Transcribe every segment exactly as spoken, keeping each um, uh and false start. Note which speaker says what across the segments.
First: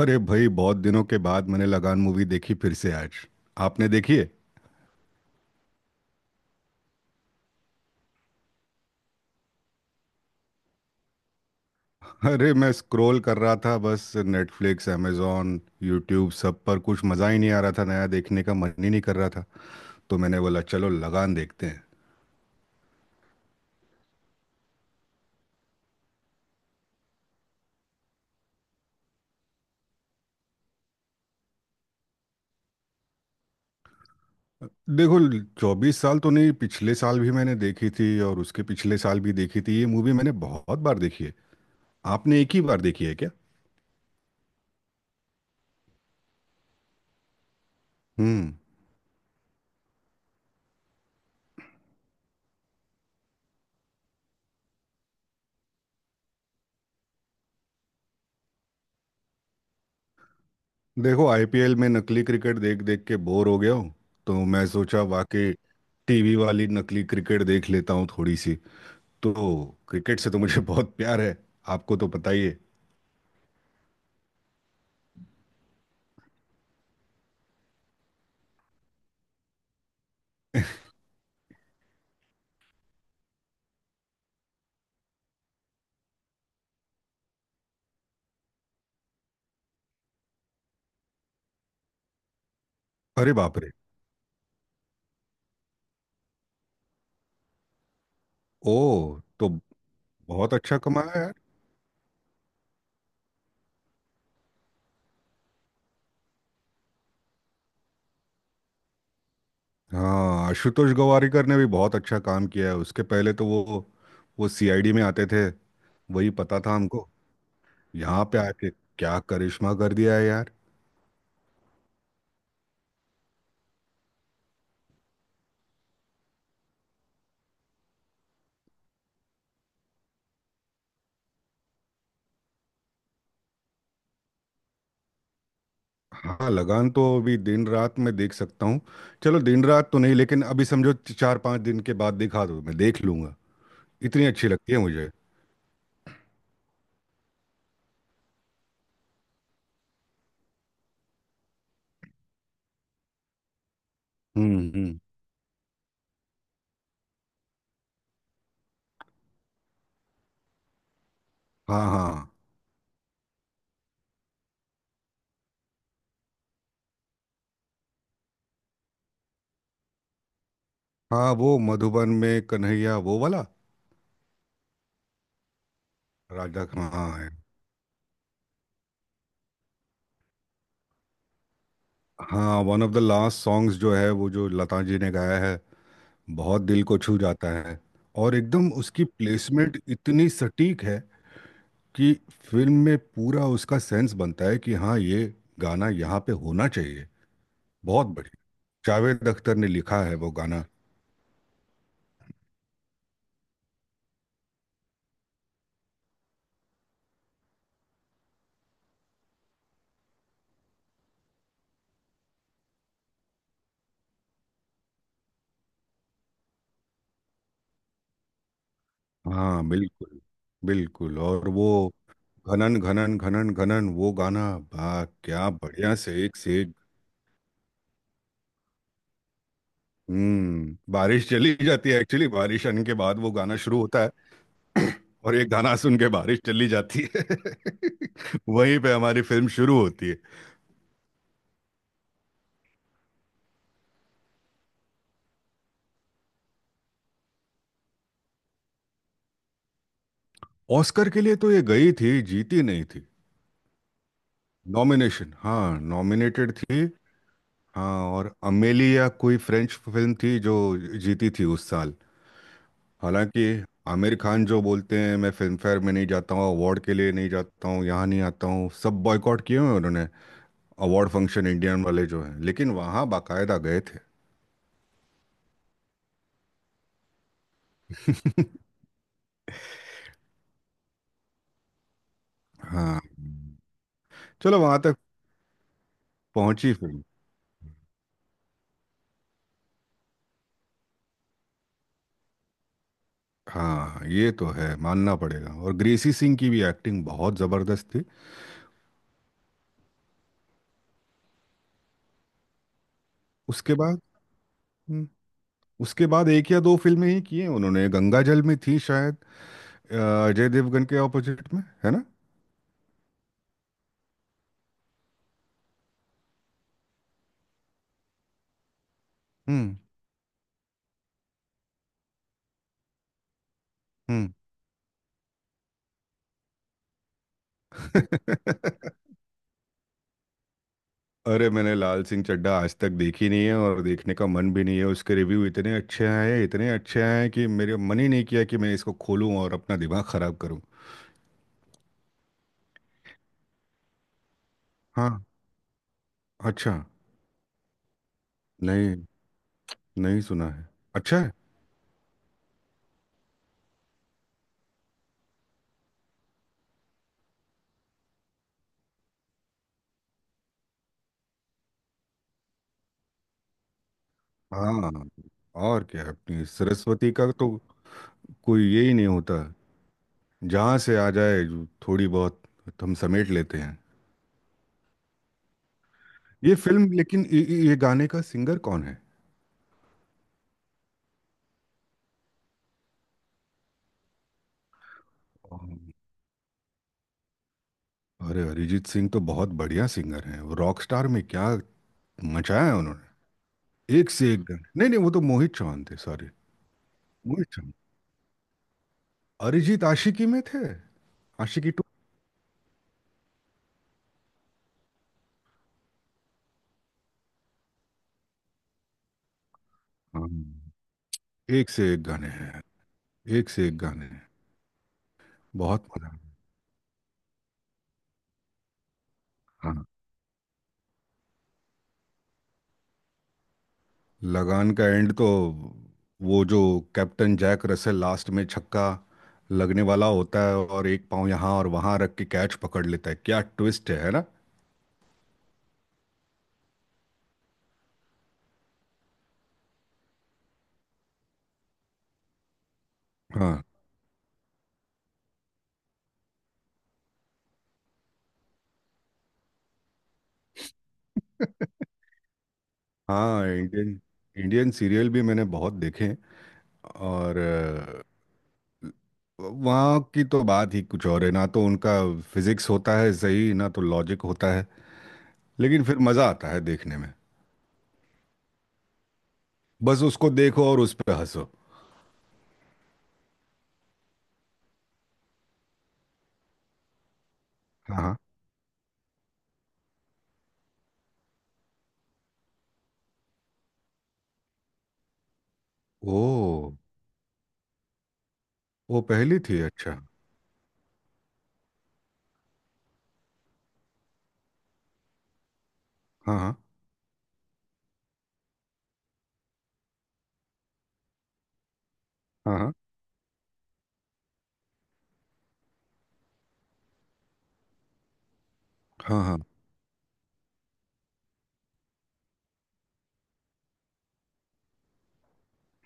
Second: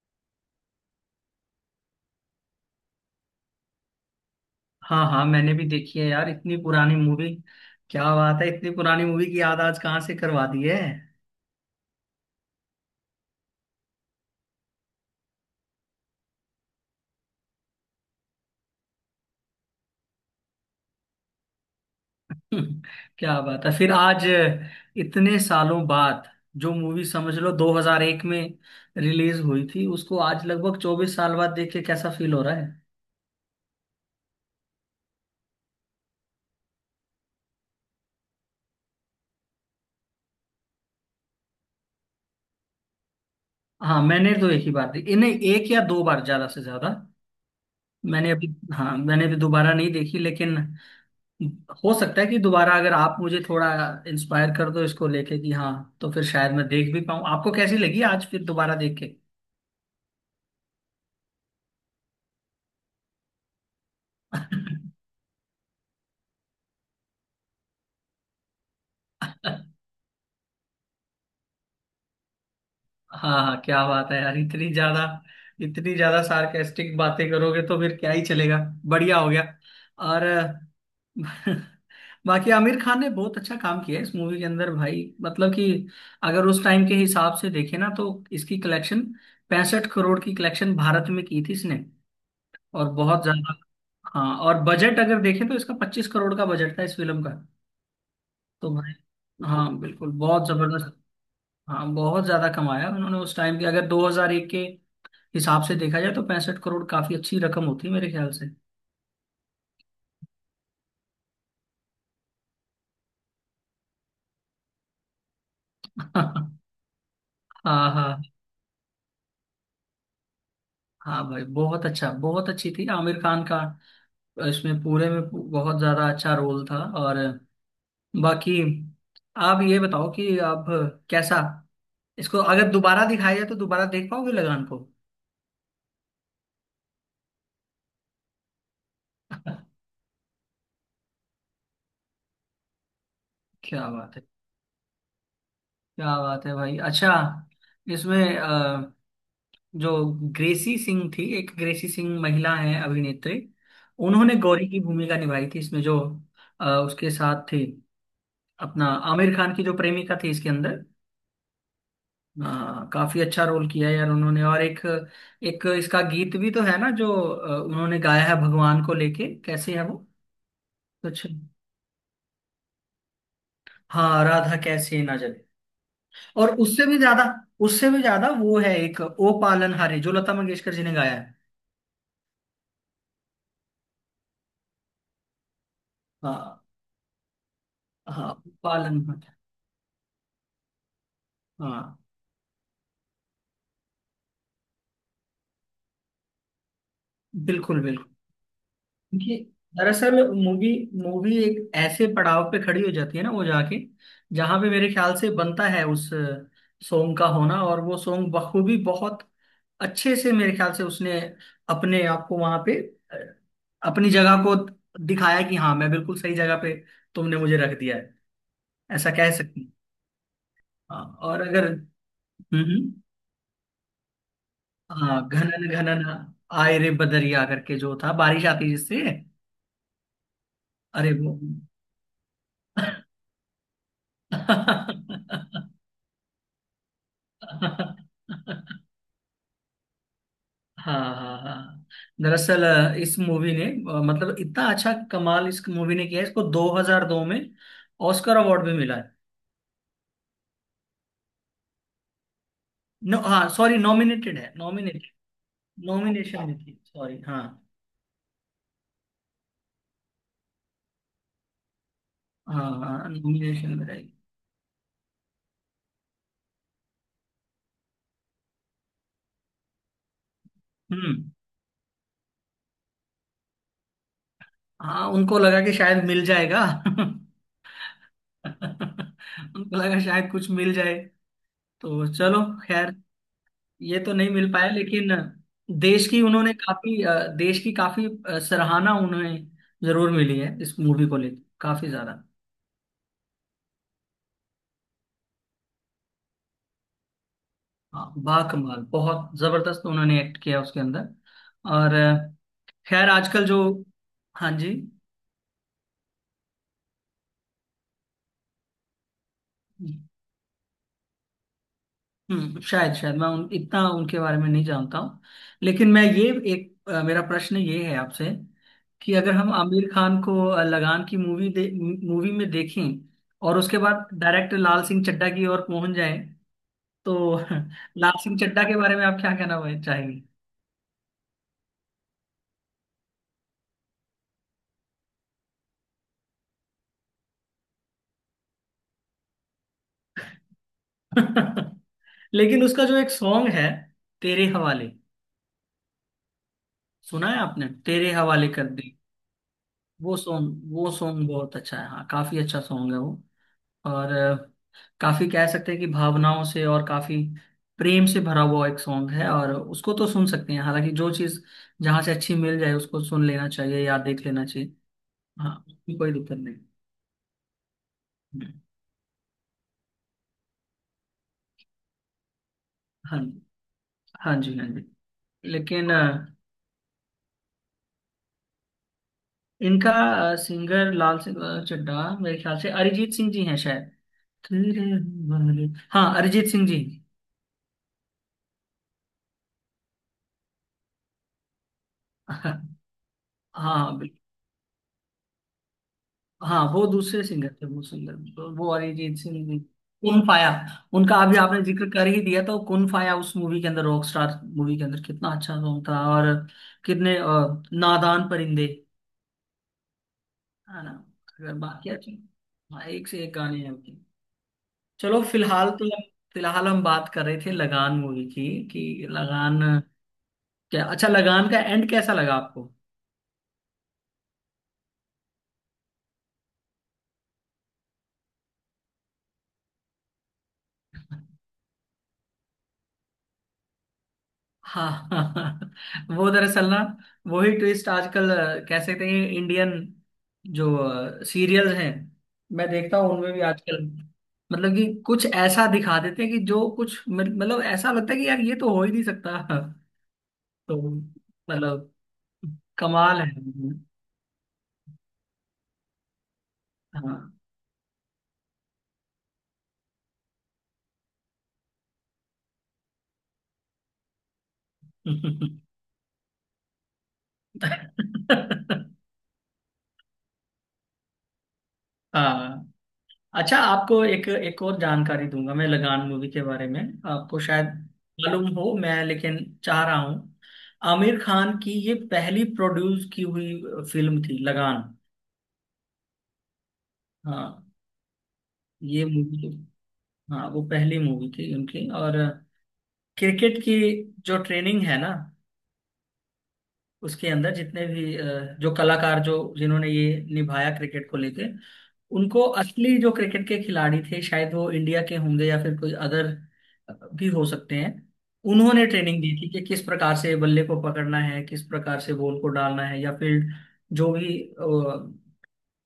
Speaker 1: अरे भाई बहुत दिनों के बाद मैंने लगान मूवी देखी फिर से आज। आपने देखी है?
Speaker 2: हाँ हाँ, मैंने भी देखी है यार इतनी पुरानी मूवी। क्या बात है, इतनी पुरानी मूवी की याद आज कहाँ से करवा दी है?
Speaker 1: अरे मैं स्क्रॉल कर रहा था बस, नेटफ्लिक्स अमेज़ॉन यूट्यूब सब पर कुछ मज़ा ही नहीं आ रहा था। नया देखने का मन ही नहीं कर रहा था। तो मैंने बोला चलो लगान देखते हैं।
Speaker 2: क्या बात है फिर आज, इतने सालों बाद। जो मूवी समझ लो दो हज़ार एक में रिलीज हुई थी, उसको आज लगभग चौबीस साल बाद देख के कैसा फील हो रहा है?
Speaker 1: देखो, चौबीस साल तो नहीं, पिछले साल भी मैंने देखी थी और उसके पिछले साल भी देखी थी। ये मूवी मैंने बहुत बार देखी है। आपने एक ही बार देखी है क्या?
Speaker 2: हाँ, मैंने तो एक ही बार देखी नहीं, एक या दो बार ज्यादा से ज्यादा। मैंने
Speaker 1: हम्म।
Speaker 2: अभी हाँ, मैंने भी दोबारा नहीं देखी, लेकिन हो सकता है कि दोबारा अगर आप मुझे थोड़ा इंस्पायर कर दो इसको लेके कि हाँ, तो फिर शायद मैं देख भी पाऊँ। आपको कैसी लगी आज फिर दोबारा देख के?
Speaker 1: देखो, आईपीएल में नकली क्रिकेट देख देख के बोर हो गया हूँ। तो मैं सोचा वाकई टीवी वाली नकली क्रिकेट देख लेता हूँ थोड़ी सी। तो क्रिकेट से तो मुझे बहुत प्यार है। आपको तो पता ही है।
Speaker 2: हाँ हाँ, क्या बात है यार। इतनी ज्यादा इतनी ज्यादा सार्केस्टिक बातें करोगे तो फिर क्या ही चलेगा। बढ़िया हो गया। और अ, बाकी आमिर खान ने बहुत अच्छा काम किया है इस मूवी के अंदर भाई। मतलब कि अगर उस टाइम के हिसाब से देखे ना, तो इसकी कलेक्शन, पैंसठ करोड़ की कलेक्शन भारत में की थी इसने। और बहुत
Speaker 1: अरे
Speaker 2: ज्यादा।
Speaker 1: बाप रे।
Speaker 2: हाँ, और बजट अगर देखें तो इसका पच्चीस करोड़ का बजट था इस फिल्म का। तो
Speaker 1: ओ।
Speaker 2: भाई,
Speaker 1: तो
Speaker 2: हाँ बिल्कुल, बहुत
Speaker 1: बहुत अच्छा
Speaker 2: जबरदस्त।
Speaker 1: कमाया यार।
Speaker 2: हाँ, बहुत ज्यादा कमाया उन्होंने। उस टाइम के अगर दो हज़ार एक के हिसाब से देखा जाए तो पैंसठ करोड़ काफी अच्छी रकम होती है मेरे ख्याल से।
Speaker 1: हाँ, आशुतोष गवारीकर ने भी बहुत अच्छा काम किया है। उसके पहले तो वो वो सीआईडी में आते थे। वही
Speaker 2: हाँ
Speaker 1: पता था हमको।
Speaker 2: हाँ।
Speaker 1: यहाँ पे आके क्या करिश्मा कर दिया है यार।
Speaker 2: हाँ भाई बहुत अच्छा, बहुत अच्छी थी। आमिर खान का इसमें पूरे में पू- बहुत ज्यादा अच्छा रोल था। और बाकी, आप ये बताओ कि आप कैसा, इसको अगर दोबारा दिखाया जाए तो दोबारा देख पाओगे लगान को?
Speaker 1: हाँ, लगान तो अभी दिन रात में देख सकता हूँ। चलो दिन रात तो नहीं, लेकिन अभी समझो च- चार पांच दिन के बाद दिखा दो, मैं देख लूंगा।
Speaker 2: क्या बात है।
Speaker 1: इतनी अच्छी लगती है मुझे।
Speaker 2: क्या बात है भाई। अच्छा, इसमें अ, जो ग्रेसी सिंह थी, एक ग्रेसी सिंह महिला है अभिनेत्री, उन्होंने
Speaker 1: हम्म
Speaker 2: गौरी की
Speaker 1: हम्म।
Speaker 2: भूमिका निभाई थी इसमें। जो अ, उसके साथ थी अपना, आमिर खान की जो प्रेमिका थी इसके अंदर,
Speaker 1: हाँ हाँ
Speaker 2: अ, काफी अच्छा रोल किया है यार उन्होंने। और एक, एक इसका गीत भी तो है ना, जो अ, उन्होंने गाया है भगवान को लेके, कैसे है वो कुछ।
Speaker 1: हाँ, वो मधुबन में कन्हैया वो वाला।
Speaker 2: हाँ, राधा कैसे ना जले। और
Speaker 1: राजा
Speaker 2: उससे
Speaker 1: का
Speaker 2: भी
Speaker 1: हाँ
Speaker 2: ज्यादा,
Speaker 1: है।
Speaker 2: उससे भी ज्यादा वो है एक ओ पालन हारे, जो लता मंगेशकर जी ने गाया है।
Speaker 1: हाँ, one of the last songs जो है, वो जो लता जी ने गाया है।
Speaker 2: हाँ।
Speaker 1: बहुत दिल को छू जाता है।
Speaker 2: हाँ,
Speaker 1: और एकदम
Speaker 2: पालन
Speaker 1: उसकी
Speaker 2: मत।
Speaker 1: प्लेसमेंट इतनी सटीक है
Speaker 2: हाँ,
Speaker 1: कि फिल्म में पूरा उसका सेंस बनता है कि हाँ, ये गाना यहाँ पे होना चाहिए।
Speaker 2: बिल्कुल बिल्कुल।
Speaker 1: बहुत बढ़िया। जावेद
Speaker 2: क्योंकि
Speaker 1: अख्तर ने लिखा है
Speaker 2: दरअसल
Speaker 1: वो गाना।
Speaker 2: मूवी मूवी एक ऐसे पड़ाव पे खड़ी हो जाती है ना, वो जाके, जहाँ पे मेरे ख्याल से बनता है उस सॉन्ग का होना। और वो सॉन्ग बखूबी, बहुत अच्छे से, मेरे ख्याल से उसने अपने आप को वहां पे, अ, अपनी जगह को दिखाया, कि हाँ मैं बिल्कुल सही जगह पे, तुमने मुझे रख दिया है, ऐसा कह सकती
Speaker 1: हाँ
Speaker 2: हूँ।
Speaker 1: बिल्कुल।
Speaker 2: हाँ,
Speaker 1: बिल्कुल।
Speaker 2: और
Speaker 1: और वो
Speaker 2: अगर, हम्म
Speaker 1: घनन
Speaker 2: हम्म,
Speaker 1: घनन घनन घनन वो गाना बा
Speaker 2: हाँ
Speaker 1: क्या
Speaker 2: घनन
Speaker 1: बढ़िया,
Speaker 2: घनन
Speaker 1: से एक से एक।
Speaker 2: आए रे बदरिया करके जो था, बारिश आती जिससे।
Speaker 1: हम्म
Speaker 2: अरे
Speaker 1: बारिश
Speaker 2: वो
Speaker 1: चली जाती है, एक्चुअली बारिश आने के बाद वो गाना शुरू होता है। और एक गाना सुन के बारिश चली जाती है वहीं पे हमारी फिल्म शुरू होती है।
Speaker 2: हाँ हाँ हाँ। दरअसल अ, इस मूवी ने, अ, मतलब इतना अच्छा कमाल इस मूवी ने किया है, इसको दो हज़ार दो में ऑस्कर अवार्ड भी मिला है।
Speaker 1: ऑस्कर के लिए तो ये गई थी, जीती नहीं थी।
Speaker 2: नो, हाँ सॉरी, नॉमिनेटेड है, नॉमिनेटेड।
Speaker 1: नॉमिनेशन, हाँ,
Speaker 2: नॉमिनेशन
Speaker 1: नॉमिनेटेड
Speaker 2: में थी,
Speaker 1: थी।
Speaker 2: सॉरी हाँ।
Speaker 1: हाँ, और अमेलिया कोई फ्रेंच फिल्म थी जो जीती थी उस साल।
Speaker 2: हाँ हाँ,
Speaker 1: हालांकि
Speaker 2: नॉमिनेशन में रही।
Speaker 1: आमिर खान जो बोलते हैं, मैं फिल्म फेयर में नहीं जाता हूँ, अवार्ड के लिए नहीं जाता हूँ, यहाँ नहीं आता हूँ, सब बॉयकॉट किए हुए हैं उन्होंने अवार्ड
Speaker 2: हम्म।
Speaker 1: फंक्शन इंडियन वाले जो हैं, लेकिन वहाँ बाकायदा गए थे।
Speaker 2: हाँ, उनको लगा कि शायद मिल जाएगा। उनको लगा शायद कुछ मिल जाए। तो चलो खैर,
Speaker 1: हाँ।
Speaker 2: ये तो नहीं मिल
Speaker 1: चलो
Speaker 2: पाया,
Speaker 1: वहाँ तक
Speaker 2: लेकिन देश की उन्होंने
Speaker 1: पहुँची
Speaker 2: काफी
Speaker 1: फिल्म।
Speaker 2: अ, देश की काफी अ, सराहना उन्हें जरूर मिली है इस मूवी को लेकर, काफी ज्यादा।
Speaker 1: हाँ ये तो है, मानना पड़ेगा। और ग्रेसी सिंह की भी एक्टिंग बहुत ज़बरदस्त थी।
Speaker 2: हाँ, बाकमाल, बहुत जबरदस्त उन्होंने एक्ट किया उसके अंदर। और अ, खैर, आजकल जो।
Speaker 1: उसके बाद।
Speaker 2: हाँ जी।
Speaker 1: हम्म। उसके बाद एक या दो फिल्में ही की हैं उन्होंने। गंगा जल में थी शायद, अ, अजय देवगन के ऑपोजिट में, है ना?
Speaker 2: हम्म शायद शायद मैं उन, इतना उनके बारे में नहीं जानता हूँ। लेकिन मैं ये एक, अ, मेरा प्रश्न ये है आपसे, कि अगर हम
Speaker 1: हम्म
Speaker 2: आमिर खान को अ, लगान की मूवी दे, मूवी में देखें, और उसके बाद डायरेक्ट लाल सिंह चड्ढा की ओर पहुंच जाए, तो लाल
Speaker 1: हम्म।
Speaker 2: सिंह चड्ढा के बारे में आप क्या कहना वह- चाहेंगे?
Speaker 1: अरे, मैंने लाल सिंह चड्ढा आज तक देखी नहीं है और देखने का मन भी नहीं है। उसके रिव्यू इतने अच्छे आए हैं, इतने अच्छे आए हैं कि मेरे मन ही नहीं किया कि मैं इसको खोलूं और अपना दिमाग खराब करूं।
Speaker 2: लेकिन उसका जो एक सॉन्ग है, तेरे हवाले,
Speaker 1: हाँ। अच्छा।
Speaker 2: सुना है आपने, तेरे हवाले कर दी।
Speaker 1: नहीं।
Speaker 2: वो
Speaker 1: नहीं सुना है।
Speaker 2: सॉन्ग वो
Speaker 1: अच्छा
Speaker 2: सॉन्ग
Speaker 1: है।
Speaker 2: बहुत अच्छा है। हाँ, काफी अच्छा सॉन्ग है वो। और अ, काफी कह सकते हैं कि भावनाओं से और काफी प्रेम से भरा हुआ एक सॉन्ग है। और उसको तो सुन सकते हैं, हालांकि जो चीज जहां से अच्छी मिल जाए, उसको सुन लेना चाहिए या देख लेना चाहिए।
Speaker 1: हाँ,
Speaker 2: हाँ,
Speaker 1: और
Speaker 2: उसमें
Speaker 1: क्या,
Speaker 2: कोई दिक्कत
Speaker 1: अपनी
Speaker 2: नहीं।
Speaker 1: सरस्वती का तो
Speaker 2: हम्म,
Speaker 1: कोई ये ही नहीं होता। जहाँ से आ जाए जो थोड़ी बहुत, तो हम
Speaker 2: हाँ जी,
Speaker 1: समेट लेते हैं।
Speaker 2: हाँ जी हाँ जी। लेकिन अ,
Speaker 1: ये फिल्म लेकिन ये, ये ये गाने का सिंगर कौन है?
Speaker 2: इनका सिंगर, लाल सिंह अ, चड्ढा, मेरे ख्याल से अरिजीत सिंह जी हैं शायद। तेरे हमारे- हाँ, अरिजीत सिंह जी।
Speaker 1: अरे, अरिजीत सिंह तो बहुत बढ़िया सिंगर हैं। वो रॉक स्टार में क्या मचाया है उन्होंने।
Speaker 2: हाँ
Speaker 1: एक से एक गाने। नहीं नहीं, वो तो मोहित चौहान थे, सॉरी।
Speaker 2: हाँ, वो दूसरे सिंगर
Speaker 1: मोहित
Speaker 2: थे।
Speaker 1: चौहान।
Speaker 2: वो सिंगर, वो वो अरिजीत सिंह नहीं।
Speaker 1: अरिजीत
Speaker 2: कुन
Speaker 1: आशिकी में
Speaker 2: फाया,
Speaker 1: थे।
Speaker 2: उनका अभी आपने
Speaker 1: आशिकी टू।
Speaker 2: जिक्र कर ही दिया, तो कुन फाया उस मूवी के अंदर, रॉक स्टार मूवी के अंदर, कितना अच्छा सॉन्ग था। और कितने अ, नादान परिंदे,
Speaker 1: हाँ
Speaker 2: है ना, अगर
Speaker 1: एक से
Speaker 2: बाकी
Speaker 1: एक
Speaker 2: अच्छे।
Speaker 1: गाने हैं।
Speaker 2: हाँ, एक से एक
Speaker 1: एक
Speaker 2: गाने
Speaker 1: से
Speaker 2: हैं
Speaker 1: एक
Speaker 2: उनके।
Speaker 1: गाने हैं।
Speaker 2: चलो फिलहाल
Speaker 1: बहुत
Speaker 2: तो,
Speaker 1: मजा आया।
Speaker 2: फिलहाल हम बात कर रहे थे लगान मूवी की। कि लगान,
Speaker 1: हाँ।
Speaker 2: क्या अच्छा, लगान का एंड कैसा लगा आपको?
Speaker 1: लगान का एंड तो वो जो कैप्टन जैक रसेल लास्ट में छक्का लगने वाला होता है और एक पाँव यहाँ और वहाँ रख के कैच पकड़ लेता है। क्या ट्विस्ट है है ना।
Speaker 2: हाँ हाँ हाँ, वो दरअसल ना, वही ट्विस्ट आजकल अ, कह सकते हैं इंडियन जो सीरियल्स हैं, मैं देखता हूँ, उनमें भी
Speaker 1: हाँ
Speaker 2: आजकल मतलब कि कुछ ऐसा दिखा देते हैं कि जो कुछ मत- मतलब ऐसा लगता है कि यार ये तो हो ही नहीं सकता। तो मतलब कमाल है।
Speaker 1: हाँ इंडियन इंडियन सीरियल भी मैंने बहुत देखे।
Speaker 2: हाँ।
Speaker 1: और वहाँ की तो बात ही कुछ और है ना। तो उनका फिजिक्स होता है, सही ना, तो लॉजिक होता है। लेकिन फिर मज़ा आता है देखने में। बस उसको देखो और उस पर हंसो।
Speaker 2: हाँ। अच्छा, आपको एक, एक और जानकारी दूंगा मैं लगान मूवी के बारे में। आपको शायद
Speaker 1: हाँ हाँ।
Speaker 2: मालूम हो मैं, लेकिन चाह रहा हूँ, आमिर खान की ये पहली प्रोड्यूस की हुई फिल्म थी लगान।
Speaker 1: ओ।
Speaker 2: हाँ,
Speaker 1: वो
Speaker 2: ये
Speaker 1: पहली
Speaker 2: मूवी,
Speaker 1: थी, अच्छा।
Speaker 2: हाँ वो पहली मूवी थी उनकी। और क्रिकेट की जो ट्रेनिंग है ना,
Speaker 1: हाँ हाँ
Speaker 2: उसके अंदर जितने भी अ, जो कलाकार, जो जिन्होंने ये निभाया क्रिकेट को लेके, उनको
Speaker 1: हाँ।
Speaker 2: असली जो क्रिकेट के खिलाड़ी थे, शायद वो इंडिया के होंगे या फिर कोई अदर भी हो सकते हैं, उन्होंने
Speaker 1: हाँ
Speaker 2: ट्रेनिंग
Speaker 1: हाँ
Speaker 2: दी
Speaker 1: हाँ
Speaker 2: थी कि किस प्रकार से बल्ले को पकड़ना है, किस प्रकार से बॉल को डालना है, या फील्ड, जो भी अ,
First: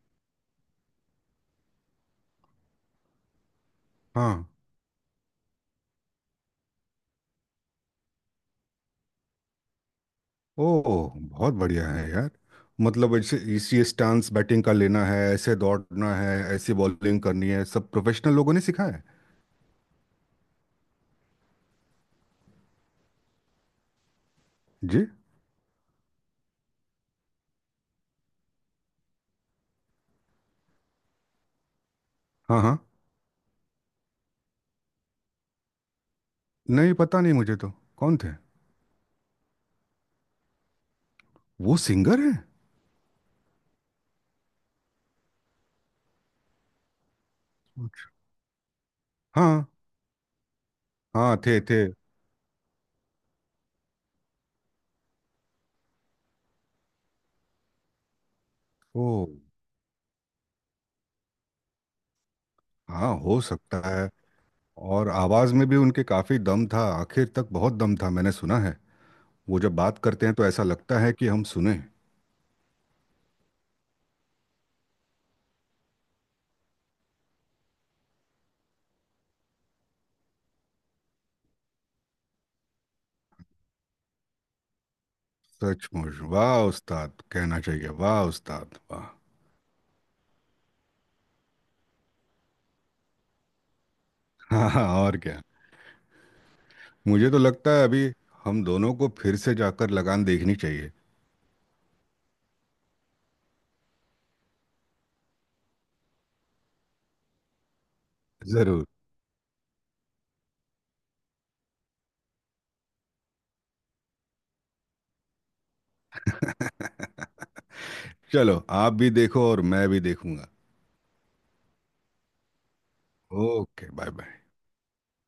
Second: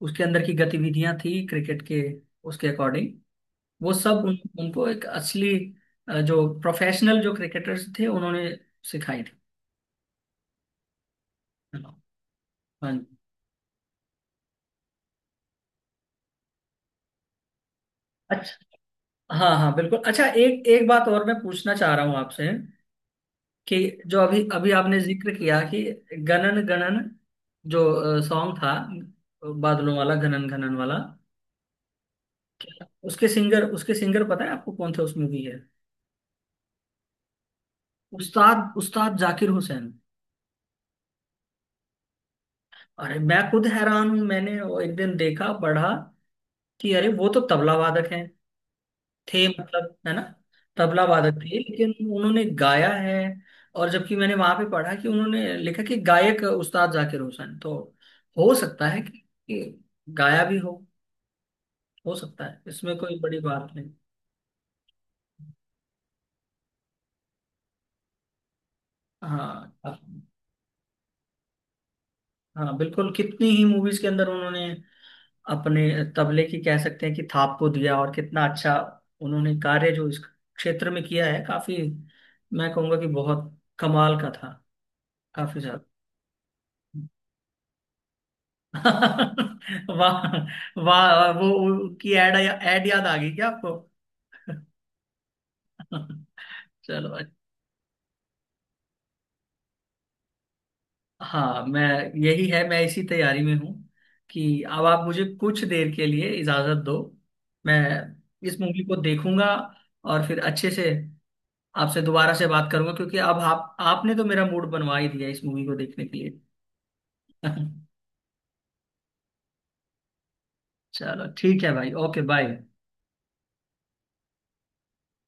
Speaker 2: उसके अंदर की गतिविधियां थी क्रिकेट के, उसके अकॉर्डिंग वो सब उन,
Speaker 1: हाँ।
Speaker 2: उनको एक असली अ, जो प्रोफेशनल, जो क्रिकेटर्स थे, उन्होंने सिखाई थी।
Speaker 1: ओ, बहुत बढ़िया है यार।
Speaker 2: हाँ
Speaker 1: मतलब ऐसे इसी स्टांस बैटिंग का लेना है, ऐसे दौड़ना है, ऐसी बॉलिंग करनी है, सब प्रोफेशनल लोगों ने
Speaker 2: जी।
Speaker 1: सिखाया है।
Speaker 2: हाँ हाँ बिल्कुल। अच्छा, एक, एक बात और मैं पूछना चाह रहा हूँ आपसे, कि जो अभी अभी आपने
Speaker 1: जी।
Speaker 2: जिक्र किया, कि गणन गणन जो सॉन्ग था, बादलों वाला गणन गणन वाला,
Speaker 1: हाँ हाँ।
Speaker 2: क्या उसके सिंगर, उसके सिंगर पता है आपको कौन थे उस मूवी के?
Speaker 1: नहीं, पता नहीं मुझे तो, कौन थे?
Speaker 2: उस्ताद, उस्ताद जाकिर हुसैन।
Speaker 1: वो सिंगर है?
Speaker 2: अरे मैं खुद हैरान हूँ, मैंने वो एक दिन देखा पढ़ा कि अरे वो तो तबला वादक है, थे
Speaker 1: हाँ
Speaker 2: मतलब, है ना? तबला
Speaker 1: हाँ
Speaker 2: वादक थे,
Speaker 1: थे थे।
Speaker 2: लेकिन उन्होंने गाया है। और जबकि मैंने वहां पे पढ़ा कि उन्होंने लिखा कि गायक उस्ताद जाकिर हुसैन, तो हो सकता है
Speaker 1: ओ।
Speaker 2: कि, कि गाया भी हो। हो सकता है, इसमें
Speaker 1: हाँ,
Speaker 2: कोई बड़ी
Speaker 1: हो
Speaker 2: बात
Speaker 1: सकता
Speaker 2: नहीं।
Speaker 1: है। और आवाज में भी उनके काफी दम था, आखिर तक बहुत दम था, मैंने सुना है। वो
Speaker 2: हाँ
Speaker 1: जब बात करते हैं तो ऐसा लगता है कि हम सुने।
Speaker 2: हाँ, बिल्कुल, कितनी ही मूवीज के अंदर उन्होंने अपने तबले की, कह सकते हैं कि थाप को दिया। और कितना अच्छा उन्होंने कार्य जो इस क्षेत्र में किया है, काफी, मैं कहूँगा कि बहुत कमाल का था, काफी ज्यादा।
Speaker 1: सचमुच, वाह उस्ताद कहना चाहिए, वाह उस्ताद वाह।
Speaker 2: वाह। वाह, वो उनकी एड, एड याद आ गई क्या आपको?
Speaker 1: हाँ हाँ, और क्या।
Speaker 2: चलो
Speaker 1: मुझे
Speaker 2: अच्छा।
Speaker 1: तो लगता है अभी हम दोनों को फिर से जाकर लगान देखनी चाहिए।
Speaker 2: हाँ मैं, यही है, मैं इसी तैयारी में हूँ कि अब आप मुझे कुछ देर के लिए इजाजत दो, मैं इस मूवी
Speaker 1: जरूर।
Speaker 2: को देखूंगा। और फिर अच्छे से आपसे दोबारा से बात करूंगा, क्योंकि अब आप, आपने तो मेरा मूड बनवा ही दिया इस मूवी को देखने के लिए।
Speaker 1: चलो आप भी देखो और मैं भी देखूंगा।
Speaker 2: चलो ठीक है भाई, okay bye.
Speaker 1: Okay bye bye.